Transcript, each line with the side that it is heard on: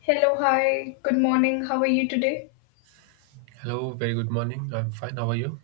left: Hello, hi, good morning. How are you today?
right: Hello, very good morning. I'm fine. How are you?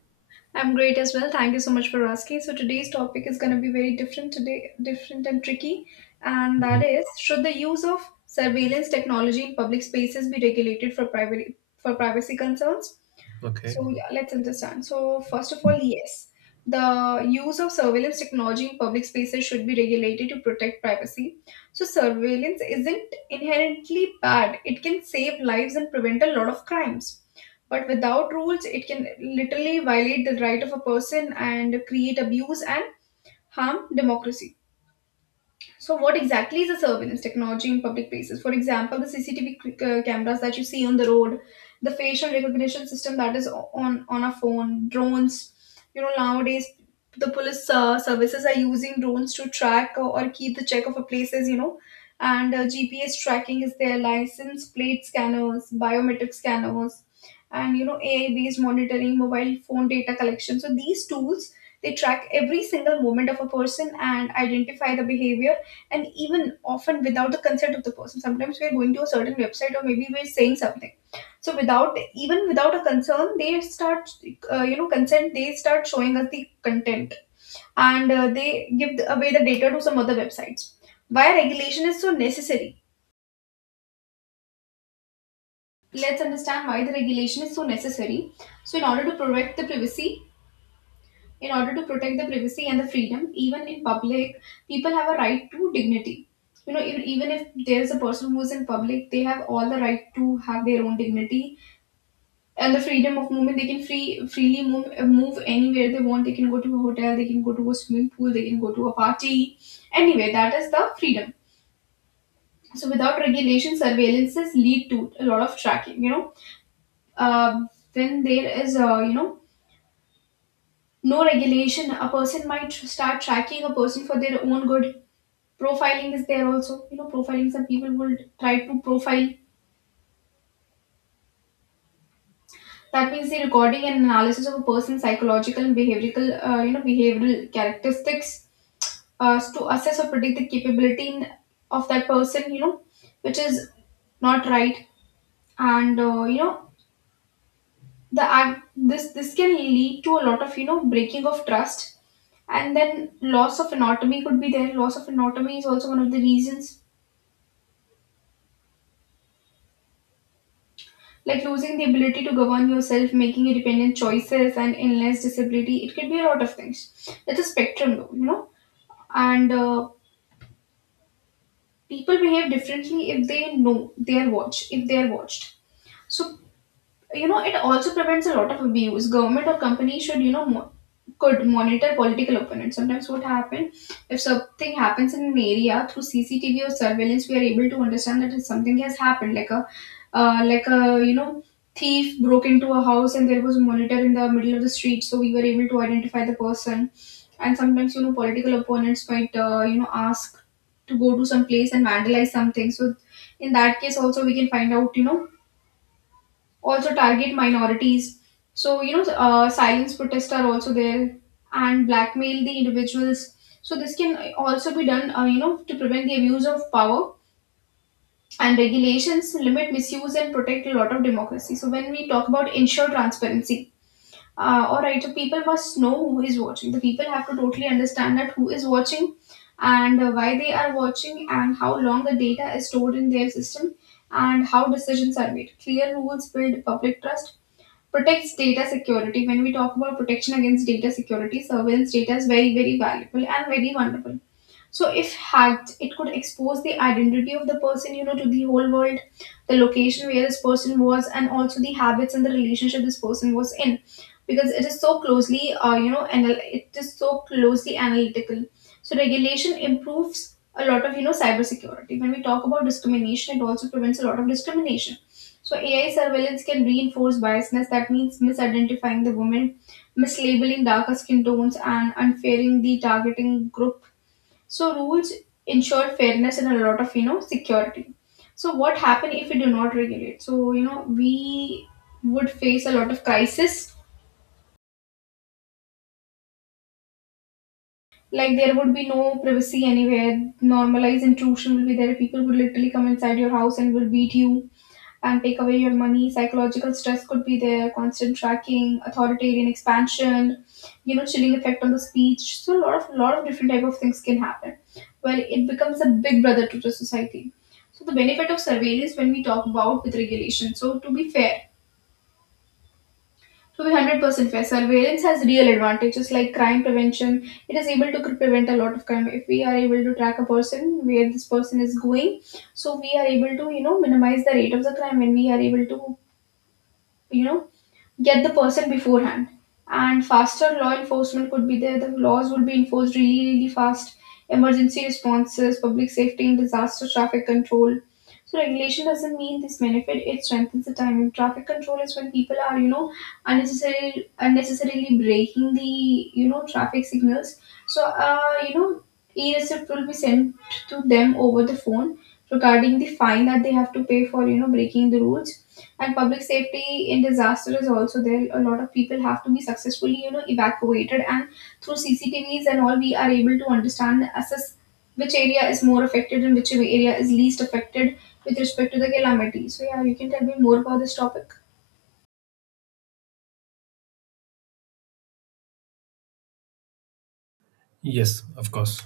left: I'm great as well. Thank you so much for asking. So today's topic is going to be very different today, different and tricky, and
right: Mhm.
left: that is, should the use of surveillance technology in public spaces be regulated for private for privacy concerns?
right: Okay.
left: So yeah, let's understand. So first of all, yes, the use of surveillance technology in public spaces should be regulated to protect privacy. So surveillance isn't inherently bad. It can save lives and prevent a lot of crimes. But without rules, it can literally violate the right of a person and create abuse and harm democracy. So what exactly is a surveillance technology in public places? For example, the CCTV cameras that you see on the road, the facial recognition system that is on on a phone, drones. You know, nowadays the police services are using drones to track or keep the check of a places. You know, and GPS tracking is their, license plate scanners, biometric scanners, and you know, AI based monitoring, mobile phone data collection. So these tools, they track every single moment of a person and identify the behavior, and even often without the consent of the person. Sometimes we're going to a certain website or maybe we're saying something, so without, even without a concern they start, you know, consent, they start showing us the content, and they give away the data to some other websites. Why regulation is so necessary, let's understand why the regulation is so necessary. So in order to protect the privacy, in order to protect the privacy and the freedom, even in public, people have a right to dignity. You know, even, even if there's a person who's in public, they have all the right to have their own dignity and the freedom of movement. They can freely move anywhere they want. They can go to a hotel, they can go to a swimming pool, they can go to a party. Anyway, that is the freedom. So without regulation, surveillances lead to a lot of tracking. You know, uh, when there is, you know, no regulation, a person might start tracking a person for their own good. Profiling is there also, you know, profiling, some people will try to profile. That means the recording and analysis of a person's psychological and behavioral, you know, behavioral characteristics, to assess or predict the capability in, of that person, you know, which is not right. And you know, the act, this can lead to a lot of, you know, breaking of trust, and then loss of anatomy could be there. Loss of anatomy is also one of the reasons, like losing the ability to govern yourself, making independent choices, and endless disability. It could be a lot of things. It's a spectrum, though, you know. And people behave differently if they know they are watched, if they are watched. So you know, it also prevents a lot of abuse. Government or company should you know, could monitor political opponents. Sometimes what happen, if something happens in an area through CCTV or surveillance, we are able to understand that something has happened, like a, like a, you know, thief broke into a house, and there was a monitor in the middle of the street, so we were able to identify the person. And sometimes, you know, political opponents might, you know, ask to go to some place and vandalize something. So in that case also we can find out, you know, also target minorities. So, you know, silence protests are also there, and blackmail the individuals. So this can also be done, you know, to prevent the abuse of power, and regulations limit misuse and protect a lot of democracy. So when we talk about ensure transparency, all right, so people must know who is watching. The people have to totally understand that who is watching and why they are watching, and how long the data is stored in their system, and how decisions are made. Clear rules build public trust, protects data security. When we talk about protection against data security, surveillance data is very, very valuable and very vulnerable. So if hacked, it could expose the identity of the person, you know, to the whole world, the location where this person was, and also the habits and the relationship this person was in, because it is so closely, you know, it is so closely analytical. So regulation improves a lot of, you know, cybersecurity. When we talk about discrimination, it also prevents a lot of discrimination. So AI surveillance can reinforce biasness. That means misidentifying the woman, mislabeling darker skin tones, and unfairing the targeting group. So rules ensure fairness and a lot of, you know, security. So what happen if we do not regulate? So you know, we would face a lot of crisis. Like, there would be no privacy anywhere. Normalized intrusion will be there. People would literally come inside your house and will beat you and take away your money. Psychological stress could be there, constant tracking, authoritarian expansion, you know, chilling effect on the speech. So a lot of, lot of different type of things can happen. Well, it becomes a big brother to the society. So the benefit of surveillance when we talk about with regulation. So to be fair, to be 100% fair, surveillance has real advantages like crime prevention. It is able to prevent a lot of crime. If we are able to track a person where this person is going, so we are able to, you know, minimize the rate of the crime, and we are able to, you know, get the person beforehand. And faster law enforcement could be there, the laws would be enforced really, really fast. Emergency responses, public safety in disaster, traffic control. So regulation doesn't mean this benefit, it strengthens the timing. Traffic control is when people are, you know, unnecessarily breaking the, you know, traffic signals. So you know, e-receipt will be sent to them over the phone regarding the fine that they have to pay for, you know, breaking the rules. And public safety in disaster is also there. A lot of people have to be successfully, you know, evacuated. And through CCTVs and all, we are able to understand, assess which area is more affected and which area is least affected with respect to the calamity. So yeah, you can tell me more about this topic.
right: Yes, of course.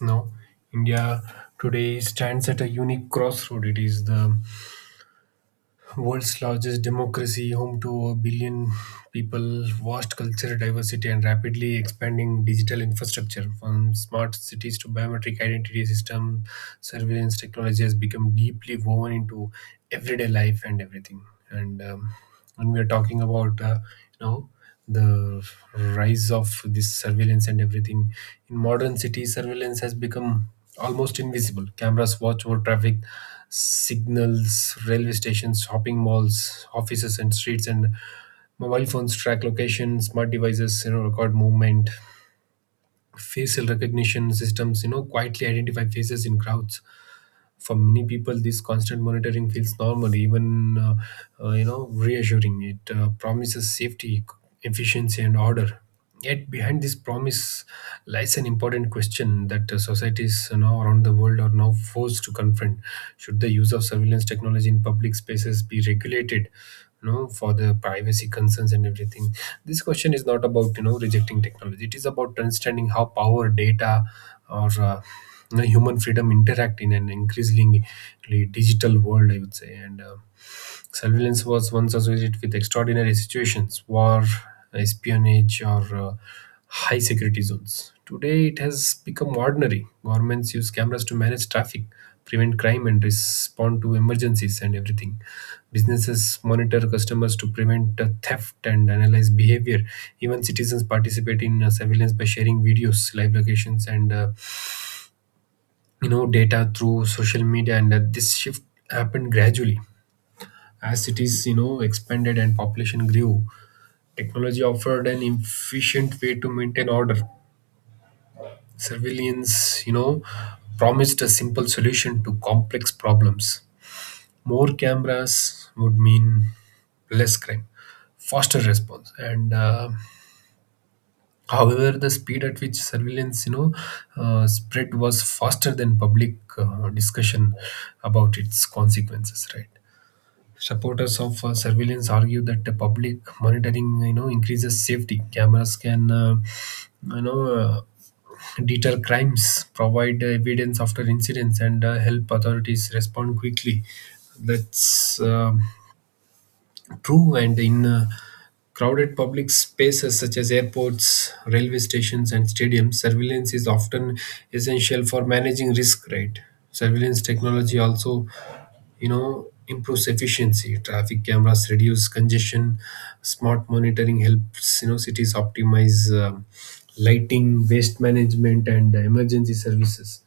right: No, India today stands at a unique crossroad. It is the world's largest democracy, home to a billion people, vast cultural diversity, and rapidly expanding digital infrastructure. From smart cities to biometric identity system, surveillance technology has become deeply woven into everyday life and everything. And um, and we are talking about you know the rise of this surveillance and everything. In modern cities surveillance has become almost invisible. Cameras watch over traffic signals, railway stations, shopping malls, offices and streets, and mobile phones track location, smart devices, you know, record movement. Facial recognition systems, you know, quietly identify faces in crowds. For many people this constant monitoring feels normal, even you know, reassuring. It promises safety, efficiency and order. Yet behind this promise lies an important question that societies, you know, around the world are now forced to confront: should the use of surveillance technology in public spaces be regulated, you know, for the privacy concerns and everything? This question is not about, you know, rejecting technology. It is about understanding how power, data, or you know, human freedom interact in an increasingly digital world, I would say. And Surveillance was once associated with extraordinary situations, war, espionage, or high security zones. Today, it has become ordinary. Governments use cameras to manage traffic, prevent crime, and respond to emergencies and everything. Businesses monitor customers to prevent theft and analyze behavior. Even citizens participate in surveillance by sharing videos, live locations, and you know, data through social media. And this shift happened gradually. As cities, you know, expanded and population grew, technology offered an efficient way to maintain order. Surveillance, you know, promised a simple solution to complex problems. More cameras would mean less crime, faster response, and However, the speed at which surveillance, you know, spread was faster than public discussion about its consequences. Right. Supporters of surveillance argue that the public monitoring, you know, increases safety. Cameras can, you know, uh, deter crimes, provide evidence after incidents, and help authorities respond quickly. That's true, and in crowded public spaces such as airports, railway stations, and stadiums, surveillance is often essential for managing risk. Right, surveillance technology also, you know, improves efficiency. Traffic cameras reduce congestion. Smart monitoring helps, you know, cities optimize lighting, waste management, and emergency services.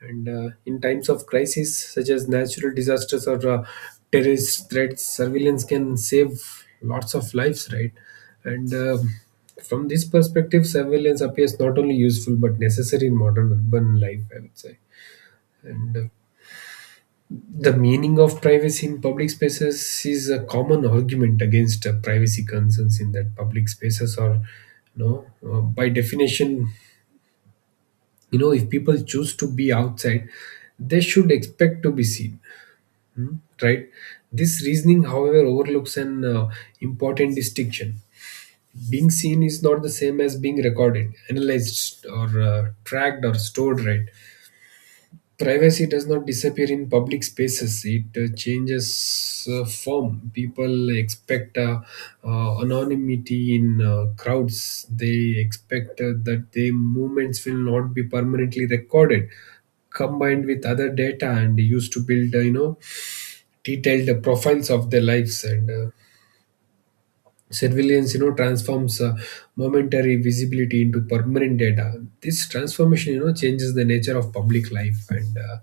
right: And in times of crisis, such as natural disasters or terrorist threats, surveillance can save lots of lives, right? And from this perspective, surveillance appears not only useful but necessary in modern urban life, I would say. And the meaning of privacy in public spaces is a common argument against privacy concerns, in that public spaces are, you know, by definition, you know, if people choose to be outside, they should expect to be seen. Mm, right. This reasoning however overlooks an important distinction. Being seen is not the same as being recorded, analyzed or tracked or stored, right? Privacy does not disappear in public spaces. It changes form. People expect anonymity in crowds. They expect that their movements will not be permanently recorded, combined with other data and used to build you know, detailed profiles of their lives, and surveillance, you know, transforms momentary visibility into permanent data. This transformation, you know, changes the nature of public life. And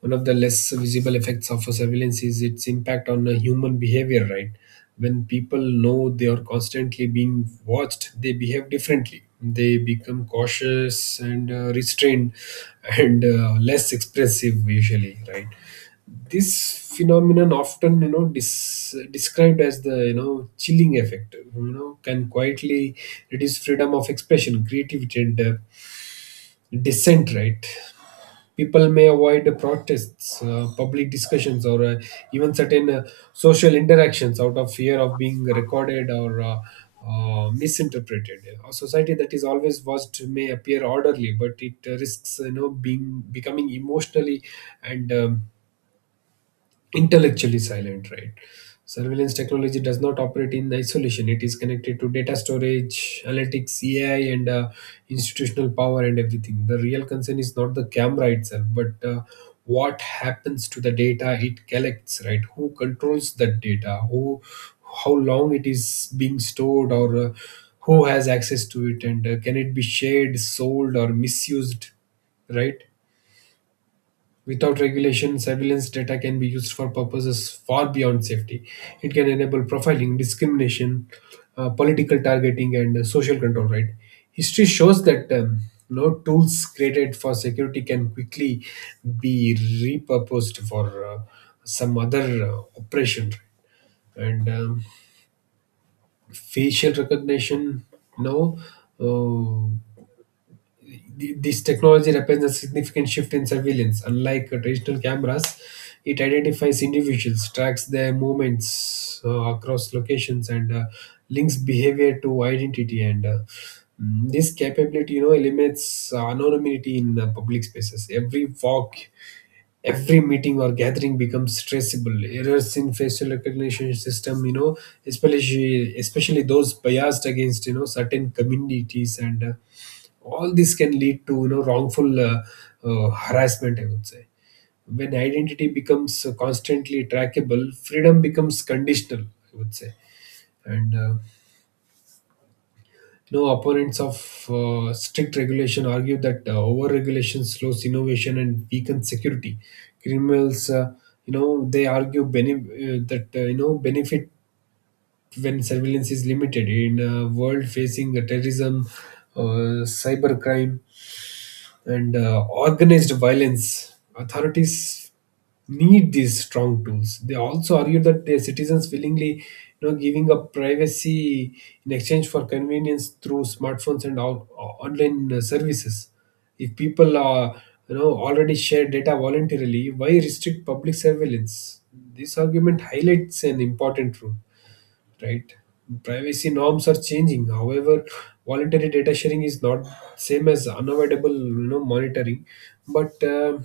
right: one of the less visible effects of surveillance is its impact on human behavior, right? When people know they are constantly being watched, they behave differently. They become cautious and restrained and less expressive usually, right? This phenomenon, often, you know, described as the, you know, chilling effect, you know, can quietly reduce freedom of expression, creativity and dissent, right? People may avoid protests, public discussions, or even certain social interactions out of fear of being recorded or misinterpreted. A society that is always watched may appear orderly, but it risks, you know, being becoming emotionally and intellectually silent, right? Surveillance technology does not operate in isolation. It is connected to data storage, analytics, AI, and institutional power and everything. The real concern is not the camera itself, but what happens to the data it collects, right? Who controls that data? Who, how long it is being stored, or who has access to it, and can it be shared, sold, or misused, right? Without regulation, surveillance data can be used for purposes far beyond safety. It can enable profiling, discrimination, political targeting, and social control. Right? History shows that no, tools created for security can quickly be repurposed for some other operation. Right? And facial recognition, no, this technology represents a significant shift in surveillance. Unlike traditional cameras, it identifies individuals, tracks their movements across locations, and links behavior to identity. This capability, you know, eliminates anonymity in public spaces. Every walk, every meeting or gathering becomes traceable. Errors in facial recognition system, you know, especially those biased against, you know, certain communities, and all this can lead to, you know, wrongful harassment, I would say. When identity becomes constantly trackable, freedom becomes conditional, I would say. And you know, opponents of strict regulation argue that over regulation slows innovation and weakens security. Criminals, you know, they argue, that, you know, benefit when surveillance is limited in a world facing terrorism, cybercrime, and organized violence. Authorities need these strong tools. They also argue that their citizens willingly, you know, giving up privacy in exchange for convenience through smartphones and all, online services. If people are, you know, already share data voluntarily, why restrict public surveillance? This argument highlights an important truth, right? Privacy norms are changing. However, voluntary data sharing is not same as unavoidable, you know, monitoring. But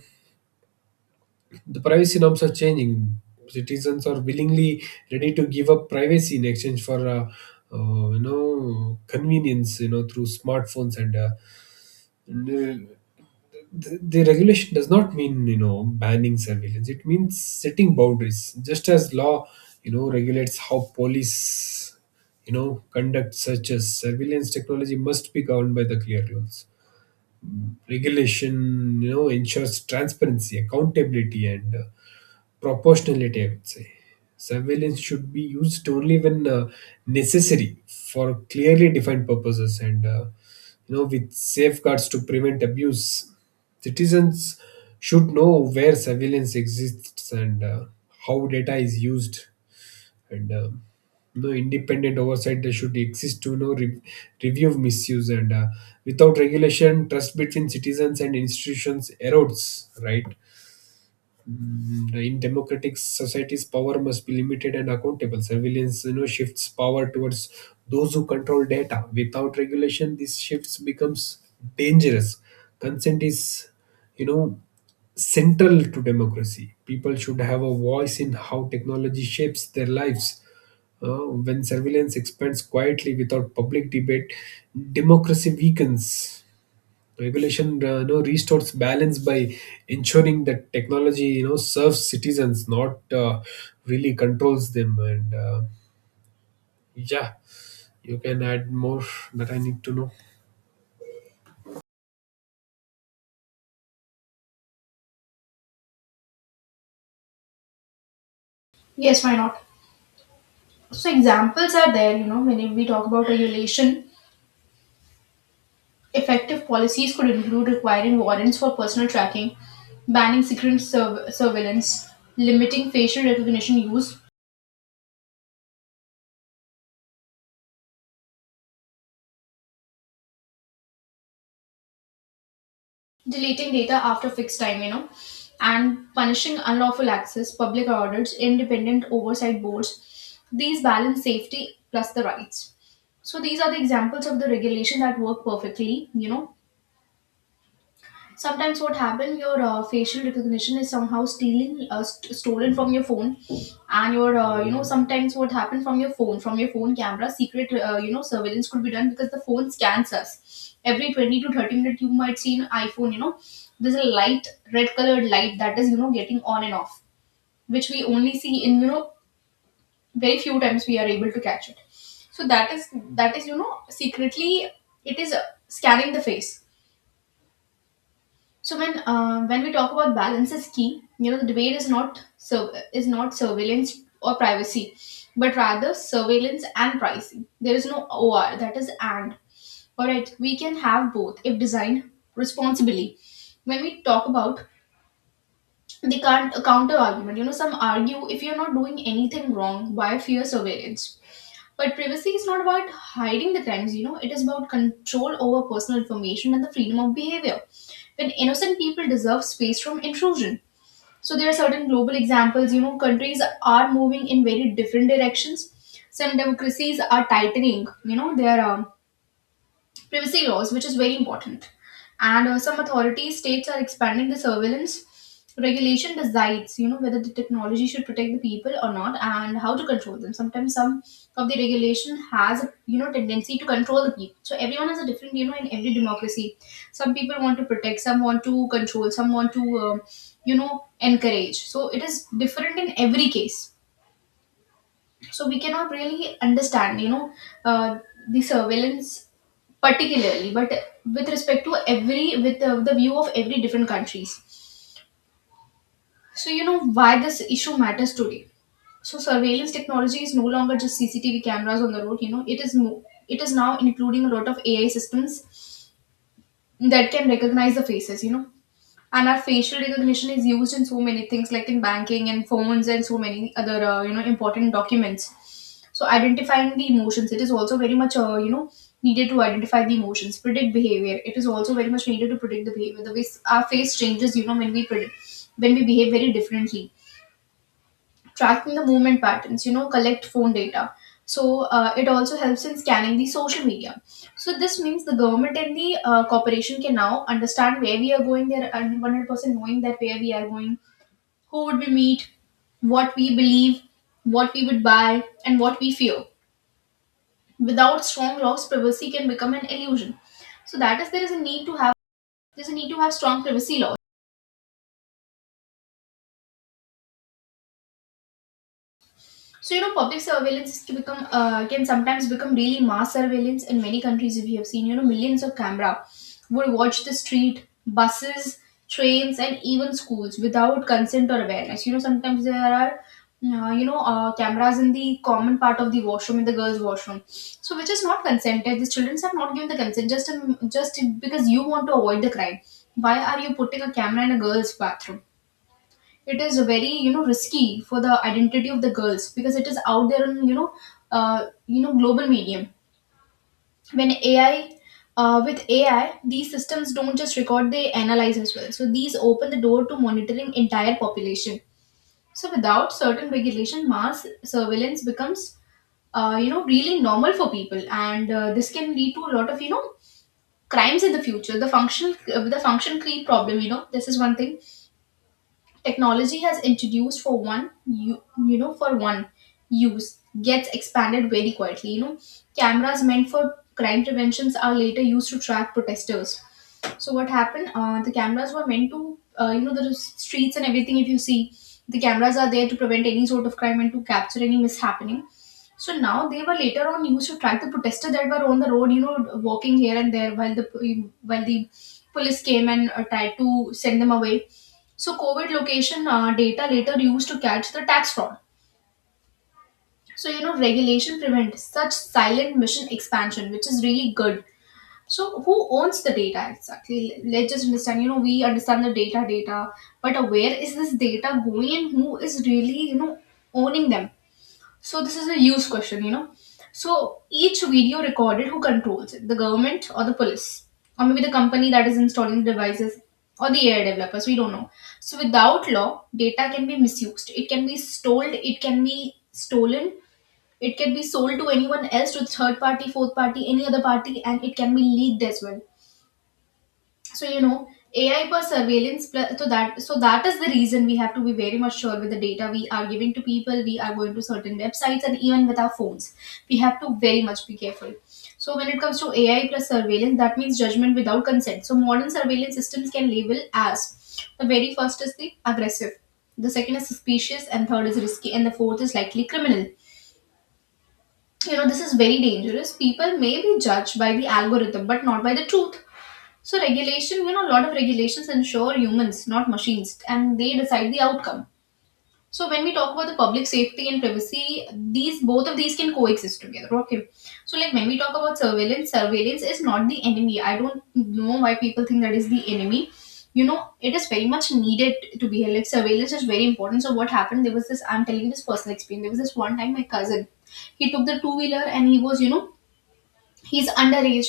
right: the privacy norms are changing. Citizens are willingly ready to give up privacy in exchange for, you know, convenience, you know, through smartphones and uh, the regulation does not mean, you know, banning surveillance. It means setting boundaries. Just as law, you know, regulates how police, you know, conduct searches, surveillance technology must be governed by the clear rules. Regulation, you know, ensures transparency, accountability and proportionality, I would say. Surveillance should be used only when necessary for clearly defined purposes and you know, with safeguards to prevent abuse. Citizens should know where surveillance exists and how data is used, and you know, independent oversight that should exist to, you know, review of misuse, and without regulation trust between citizens and institutions erodes, right? Mm-hmm. In democratic societies power must be limited and accountable. Surveillance, you know, shifts power towards those who control data. Without regulation these shifts becomes dangerous. Consent is, you know, central to democracy. People should have a voice in how technology shapes their lives. When surveillance expands quietly without public debate, democracy weakens. Regulation, you know, restores balance by ensuring that technology, you know, serves citizens, not really controls them, and yeah, you can add more that I need to know.
left: Yes, why not? So examples are there, you know, when we talk about regulation, effective policies could include requiring warrants for personal tracking, banning surveillance, limiting facial recognition use, deleting data after fixed time, you know, and punishing unlawful access, public audits, independent oversight boards. These balance safety plus the rights. So these are the examples of the regulation that work perfectly. You know, sometimes what happen, your facial recognition is somehow stealing, stolen from your phone. And your, you know, sometimes what happened, from your phone, from your phone camera, secret, you know, surveillance could be done, because the phone scans us every 20 to 30 minutes. You might see an iPhone, you know, there's a light, red colored light that is, you know, getting on and off, which we only see in, you know, very few times we are able to catch it. So that is, that is, you know, secretly it is, scanning the face. So when, when we talk about balance is key, you know, the debate is not surveillance or privacy, but rather surveillance and pricing. There is no OR, that is and. All right, we can have both if designed responsibly. When we talk about the can't counter argument, you know, some argue, if you're not doing anything wrong, why fear surveillance? But privacy is not about hiding the crimes, you know, it is about control over personal information and the freedom of behavior. When innocent people deserve space from intrusion. So there are certain global examples, you know, countries are moving in very different directions. Some democracies are tightening, you know, their privacy laws, which is very important, and some authorities states are expanding the surveillance. Regulation decides, you know, whether the technology should protect the people or not and how to control them. Sometimes some of the regulation has a, you know, tendency to control the people, so everyone has a different, you know, in every democracy. Some people want to protect, some want to control, some want to encourage, so it is different in every case. So we cannot really understand, you know, uh, the surveillance particularly, but with respect to every, with the view of every different countries. So, you know, why this issue matters today. So surveillance technology is no longer just CCTV cameras on the road, you know, it is it is now including a lot of AI systems that can recognize the faces, you know. And our facial recognition is used in so many things, like in banking and phones and so many other important documents. So identifying the emotions, it is also very much needed to identify the emotions, predict behavior. It is also very much needed to predict the behavior, the way our face changes, you know, when we predict, when we behave very differently. Tracking the movement patterns, you know, collect phone data. So it also helps in scanning the social media. So this means the government and the corporation can now understand where we are going. They're 100% knowing that where we are going, who would we meet, what we believe, what we would buy, and what we fear. Without strong laws, privacy can become an illusion. So that is, there is a need to have, there's a need to have strong privacy laws. So, you know, public surveillance is to become can sometimes become really mass surveillance in many countries. If you have seen, you know, millions of camera would watch the street, buses, trains, and even schools without consent or awareness. You know, sometimes there are cameras in the common part of the washroom, in the girls' washroom, so which is not consented. The children have not given the consent, just because you want to avoid the crime. Why are you putting a camera in a girl's bathroom? It is very, you know, risky for the identity of the girls, because it is out there on, you know, global medium. When AI, with AI, these systems don't just record, they analyze as well, so these open the door to monitoring entire population. So without certain regulation, mass surveillance becomes really normal for people, and this can lead to a lot of, you know, crimes in the future. The function creep problem, you know, this is one thing technology has introduced. For one, for one use gets expanded very quietly, you know. Cameras meant for crime preventions are later used to track protesters. So what happened, the cameras were meant to, the streets and everything. If you see, the cameras are there to prevent any sort of crime and to capture any mishappening. So now they were later on used to track the protesters that were on the road, you know, walking here and there, while the police came and tried to send them away. So COVID location data later used to catch the tax fraud. So, you know, regulation prevents such silent mission expansion, which is really good. So who owns the data exactly? Let's just understand. You know, we understand the data, but where is this data going and who is really, you know, owning them? So this is a use question, you know. So each video recorded, who controls it? The government or the police? Or maybe the company that is installing the devices, or the AI developers, we don't know. So without law, data can be misused. It can be stolen, it can be stolen, it can be sold to anyone else, to third party, fourth party, any other party, and it can be leaked as well. So, you know, AI for so that is the reason we have to be very much sure with the data we are giving to people, we are going to certain websites, and even with our phones, we have to very much be careful. So when it comes to AI plus surveillance, that means judgment without consent. So modern surveillance systems can label as: the very first is the aggressive, the second is suspicious, and third is risky, and the fourth is likely criminal. You know, this is very dangerous. People may be judged by the algorithm but not by the truth. So regulation, you know, a lot of regulations ensure humans, not machines, and they decide the outcome. So when we talk about the public safety and privacy, these, both of these, can coexist together. Okay. So like when we talk about surveillance, surveillance is not the enemy. I don't know why people think that is the enemy. You know, it is very much needed to be held. Like surveillance is very important. So what happened? There was this. I'm telling you this personal experience. There was this one time, my cousin. He took the two wheeler and he was, you know, he's underage,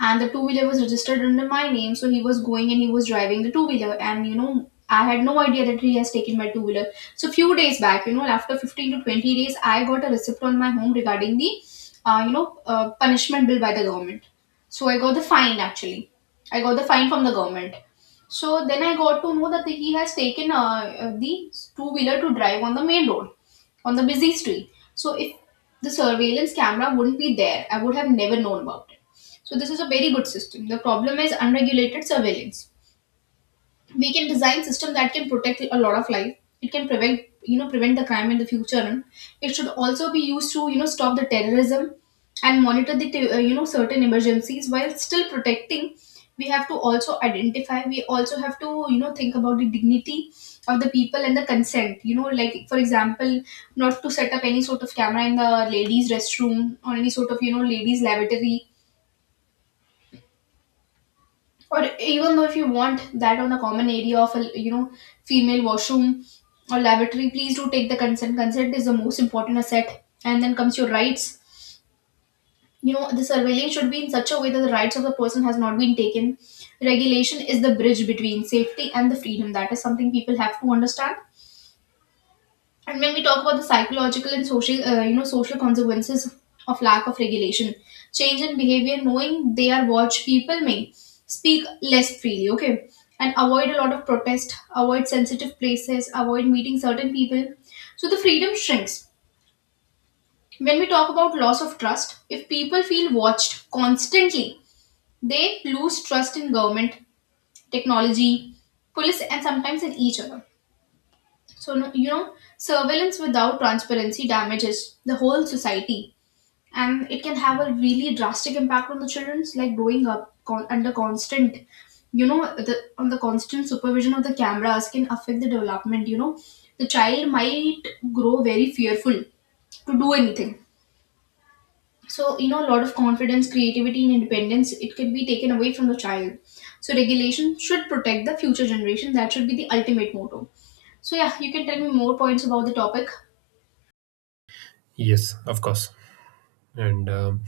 left: and the two wheeler was registered under my name. So he was going and he was driving the two wheeler, and you know, I had no idea that he has taken my two wheeler. So few days back, you know, after 15 to 20 days, I got a receipt on my home regarding the punishment bill by the government. So I got the fine, actually. I got the fine from the government. So then I got to know that he has taken the two wheeler to drive on the main road, on the busy street. So if the surveillance camera wouldn't be there, I would have never known about it. So this is a very good system. The problem is unregulated surveillance. We can design system that can protect a lot of life. It can prevent, you know, prevent the crime in the future, and it should also be used to, you know, stop the terrorism and monitor the certain emergencies while still protecting. We have to also identify, we also have to, you know, think about the dignity of the people and the consent, you know. Like, for example, not to set up any sort of camera in the ladies restroom or any sort of, you know, ladies lavatory. Or even though, if you want that on a common area of a, you know, female washroom or lavatory, please do take the consent. Consent is the most important asset, and then comes your rights. You know, the surveillance should be in such a way that the rights of the person has not been taken. Regulation is the bridge between safety and the freedom. That is something people have to understand. And when we talk about the psychological and social social consequences of lack of regulation: change in behavior. Knowing they are watched, people may speak less freely, okay, and avoid a lot of protest, avoid sensitive places, avoid meeting certain people. So the freedom shrinks. When we talk about loss of trust, if people feel watched constantly, they lose trust in government, technology, police, and sometimes in each other. So, no, you know, surveillance without transparency damages the whole society, and it can have a really drastic impact on the children's, like growing up under constant, you know, the on the constant supervision of the cameras, can affect the development, you know. The child might grow very fearful to do anything. So, you know, a lot of confidence, creativity, and independence, it can be taken away from the child. So regulation should protect the future generation. That should be the ultimate motto. So, yeah, you can tell me more points about the topic.
right: Yes, of course. And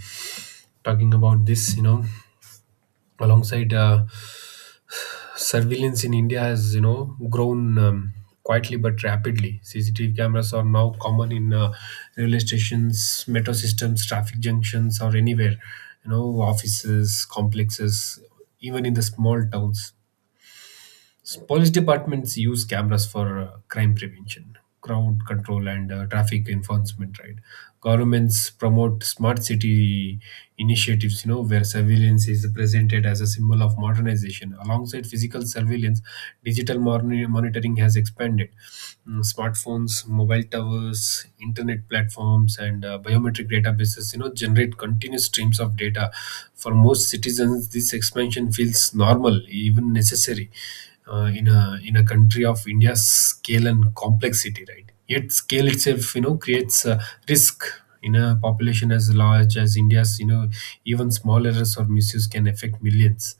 right: talking about this, you know, alongside surveillance in India has, you know, grown quietly but rapidly. CCTV cameras are now common in railway stations, metro systems, traffic junctions, or anywhere. You know, offices, complexes, even in the small towns. So police departments use cameras for crime prevention, crowd control, and traffic enforcement. Right, governments promote smart city initiatives, you know, where surveillance is presented as a symbol of modernization. Alongside physical surveillance, digital monitoring has expanded. Mm, smartphones, mobile towers, internet platforms, and biometric databases, you know, generate continuous streams of data. For most citizens, this expansion feels normal, even necessary, in a country of India's scale and complexity, right? Yet, scale itself, you know, creates a risk. In a population as large as India's, you know, even small errors or misuse can affect millions,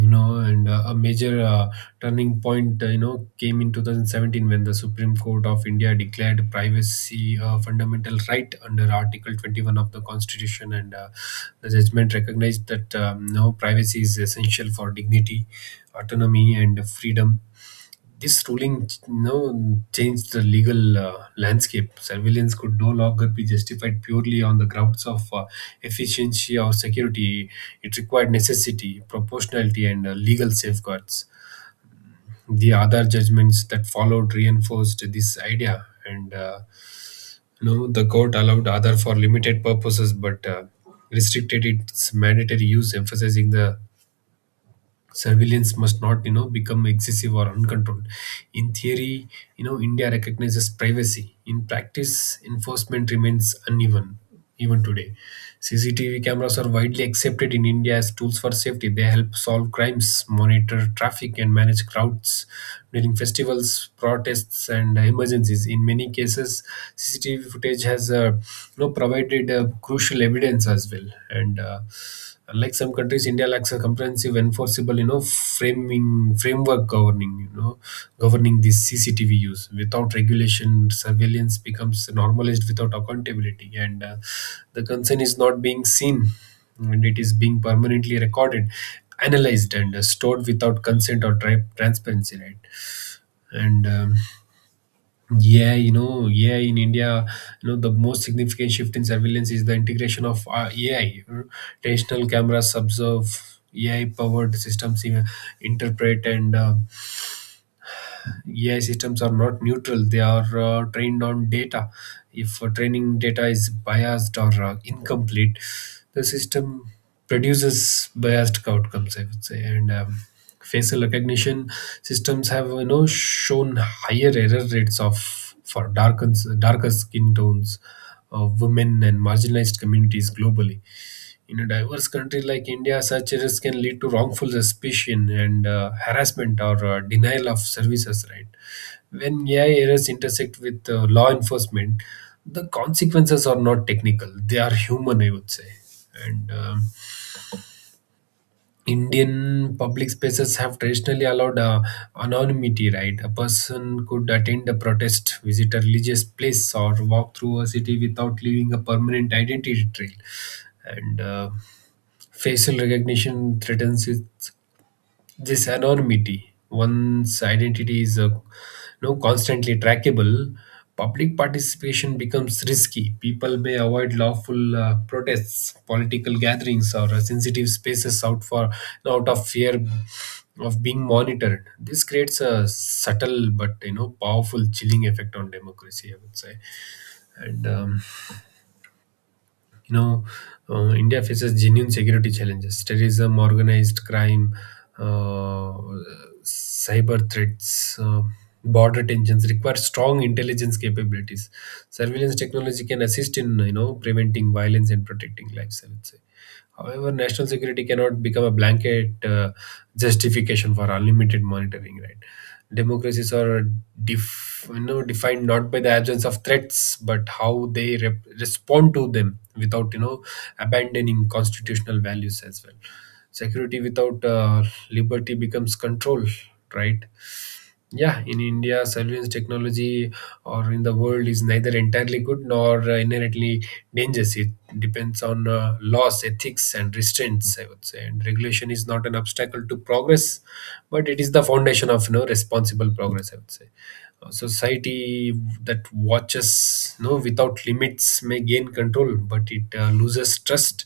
right: you know. And a major turning point, you know, came in 2017 when the Supreme Court of India declared privacy a fundamental right under article 21 of the Constitution, and the judgment recognized that, no, privacy is essential for dignity, autonomy and freedom. This ruling, no, changed the legal landscape. Surveillance could no longer be justified purely on the grounds of efficiency or security. It required necessity, proportionality, and legal safeguards. The other judgments that followed reinforced this idea, and you the court allowed other for limited purposes, but restricted its mandatory use, emphasizing the surveillance must not become excessive or uncontrolled in theory. You know, India recognizes privacy. In practice, enforcement remains uneven even today. CCTV cameras are widely accepted in India as tools for safety. They help solve crimes, monitor traffic, and manage crowds during festivals, protests, and emergencies. In many cases, CCTV footage has provided crucial evidence as well. And like some countries, India lacks a comprehensive, enforceable, you know framing framework governing, this CCTV use. Without regulation, surveillance becomes normalized without accountability. And the concern is not being seen, and it is being permanently recorded, analyzed, and stored without consent or transparency, right? and Yeah, you know, yeah, in India, you know, the most significant shift in surveillance is the integration of AI. You know. Traditional cameras observe, AI-powered systems interpret, and AI systems are not neutral. They are trained on data. If training data is biased or incomplete, the system produces biased outcomes, I would say. And facial recognition systems have shown higher error rates of for darker skin tones of women and marginalized communities globally. In a diverse country like India, such risks can lead to wrongful suspicion and harassment or denial of services, right? When AI errors intersect with law enforcement, the consequences are not technical, they are human, I would say. And Indian public spaces have traditionally allowed anonymity, right? A person could attend a protest, visit a religious place, or walk through a city without leaving a permanent identity trail. And facial recognition threatens it, this anonymity. One's identity is constantly trackable. Public participation becomes risky. People may avoid lawful protests, political gatherings, or sensitive spaces out of fear of being monitored. This creates a subtle but powerful chilling effect on democracy, I would say. and um, you know, India faces genuine security challenges: terrorism, organized crime, uh, cyber threats, border tensions. Require strong intelligence capabilities. Surveillance technology can assist in, preventing violence and protecting lives, I would say. However, national security cannot become a blanket justification for unlimited monitoring, right? Democracies are defined not by the absence of threats, but how they respond to them without abandoning constitutional values as well. Security without liberty becomes control, right? Yeah, in India, surveillance technology or in the world is neither entirely good nor inherently dangerous. It depends on laws, ethics, and restraints, I would say. And regulation is not an obstacle to progress, but it is the foundation of no responsible progress, I would say. A society that watches no without limits may gain control, but it loses trust.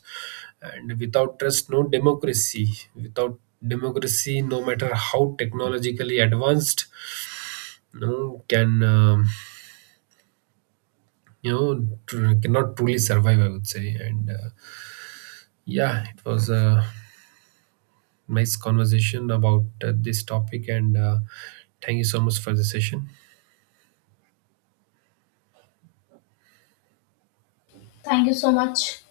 right: And without trust, no democracy. Without democracy, no matter how technologically advanced, no, can cannot truly survive, I would say. And yeah, it was a nice conversation about this topic, and thank you so much for the session.
left: Thank you so much.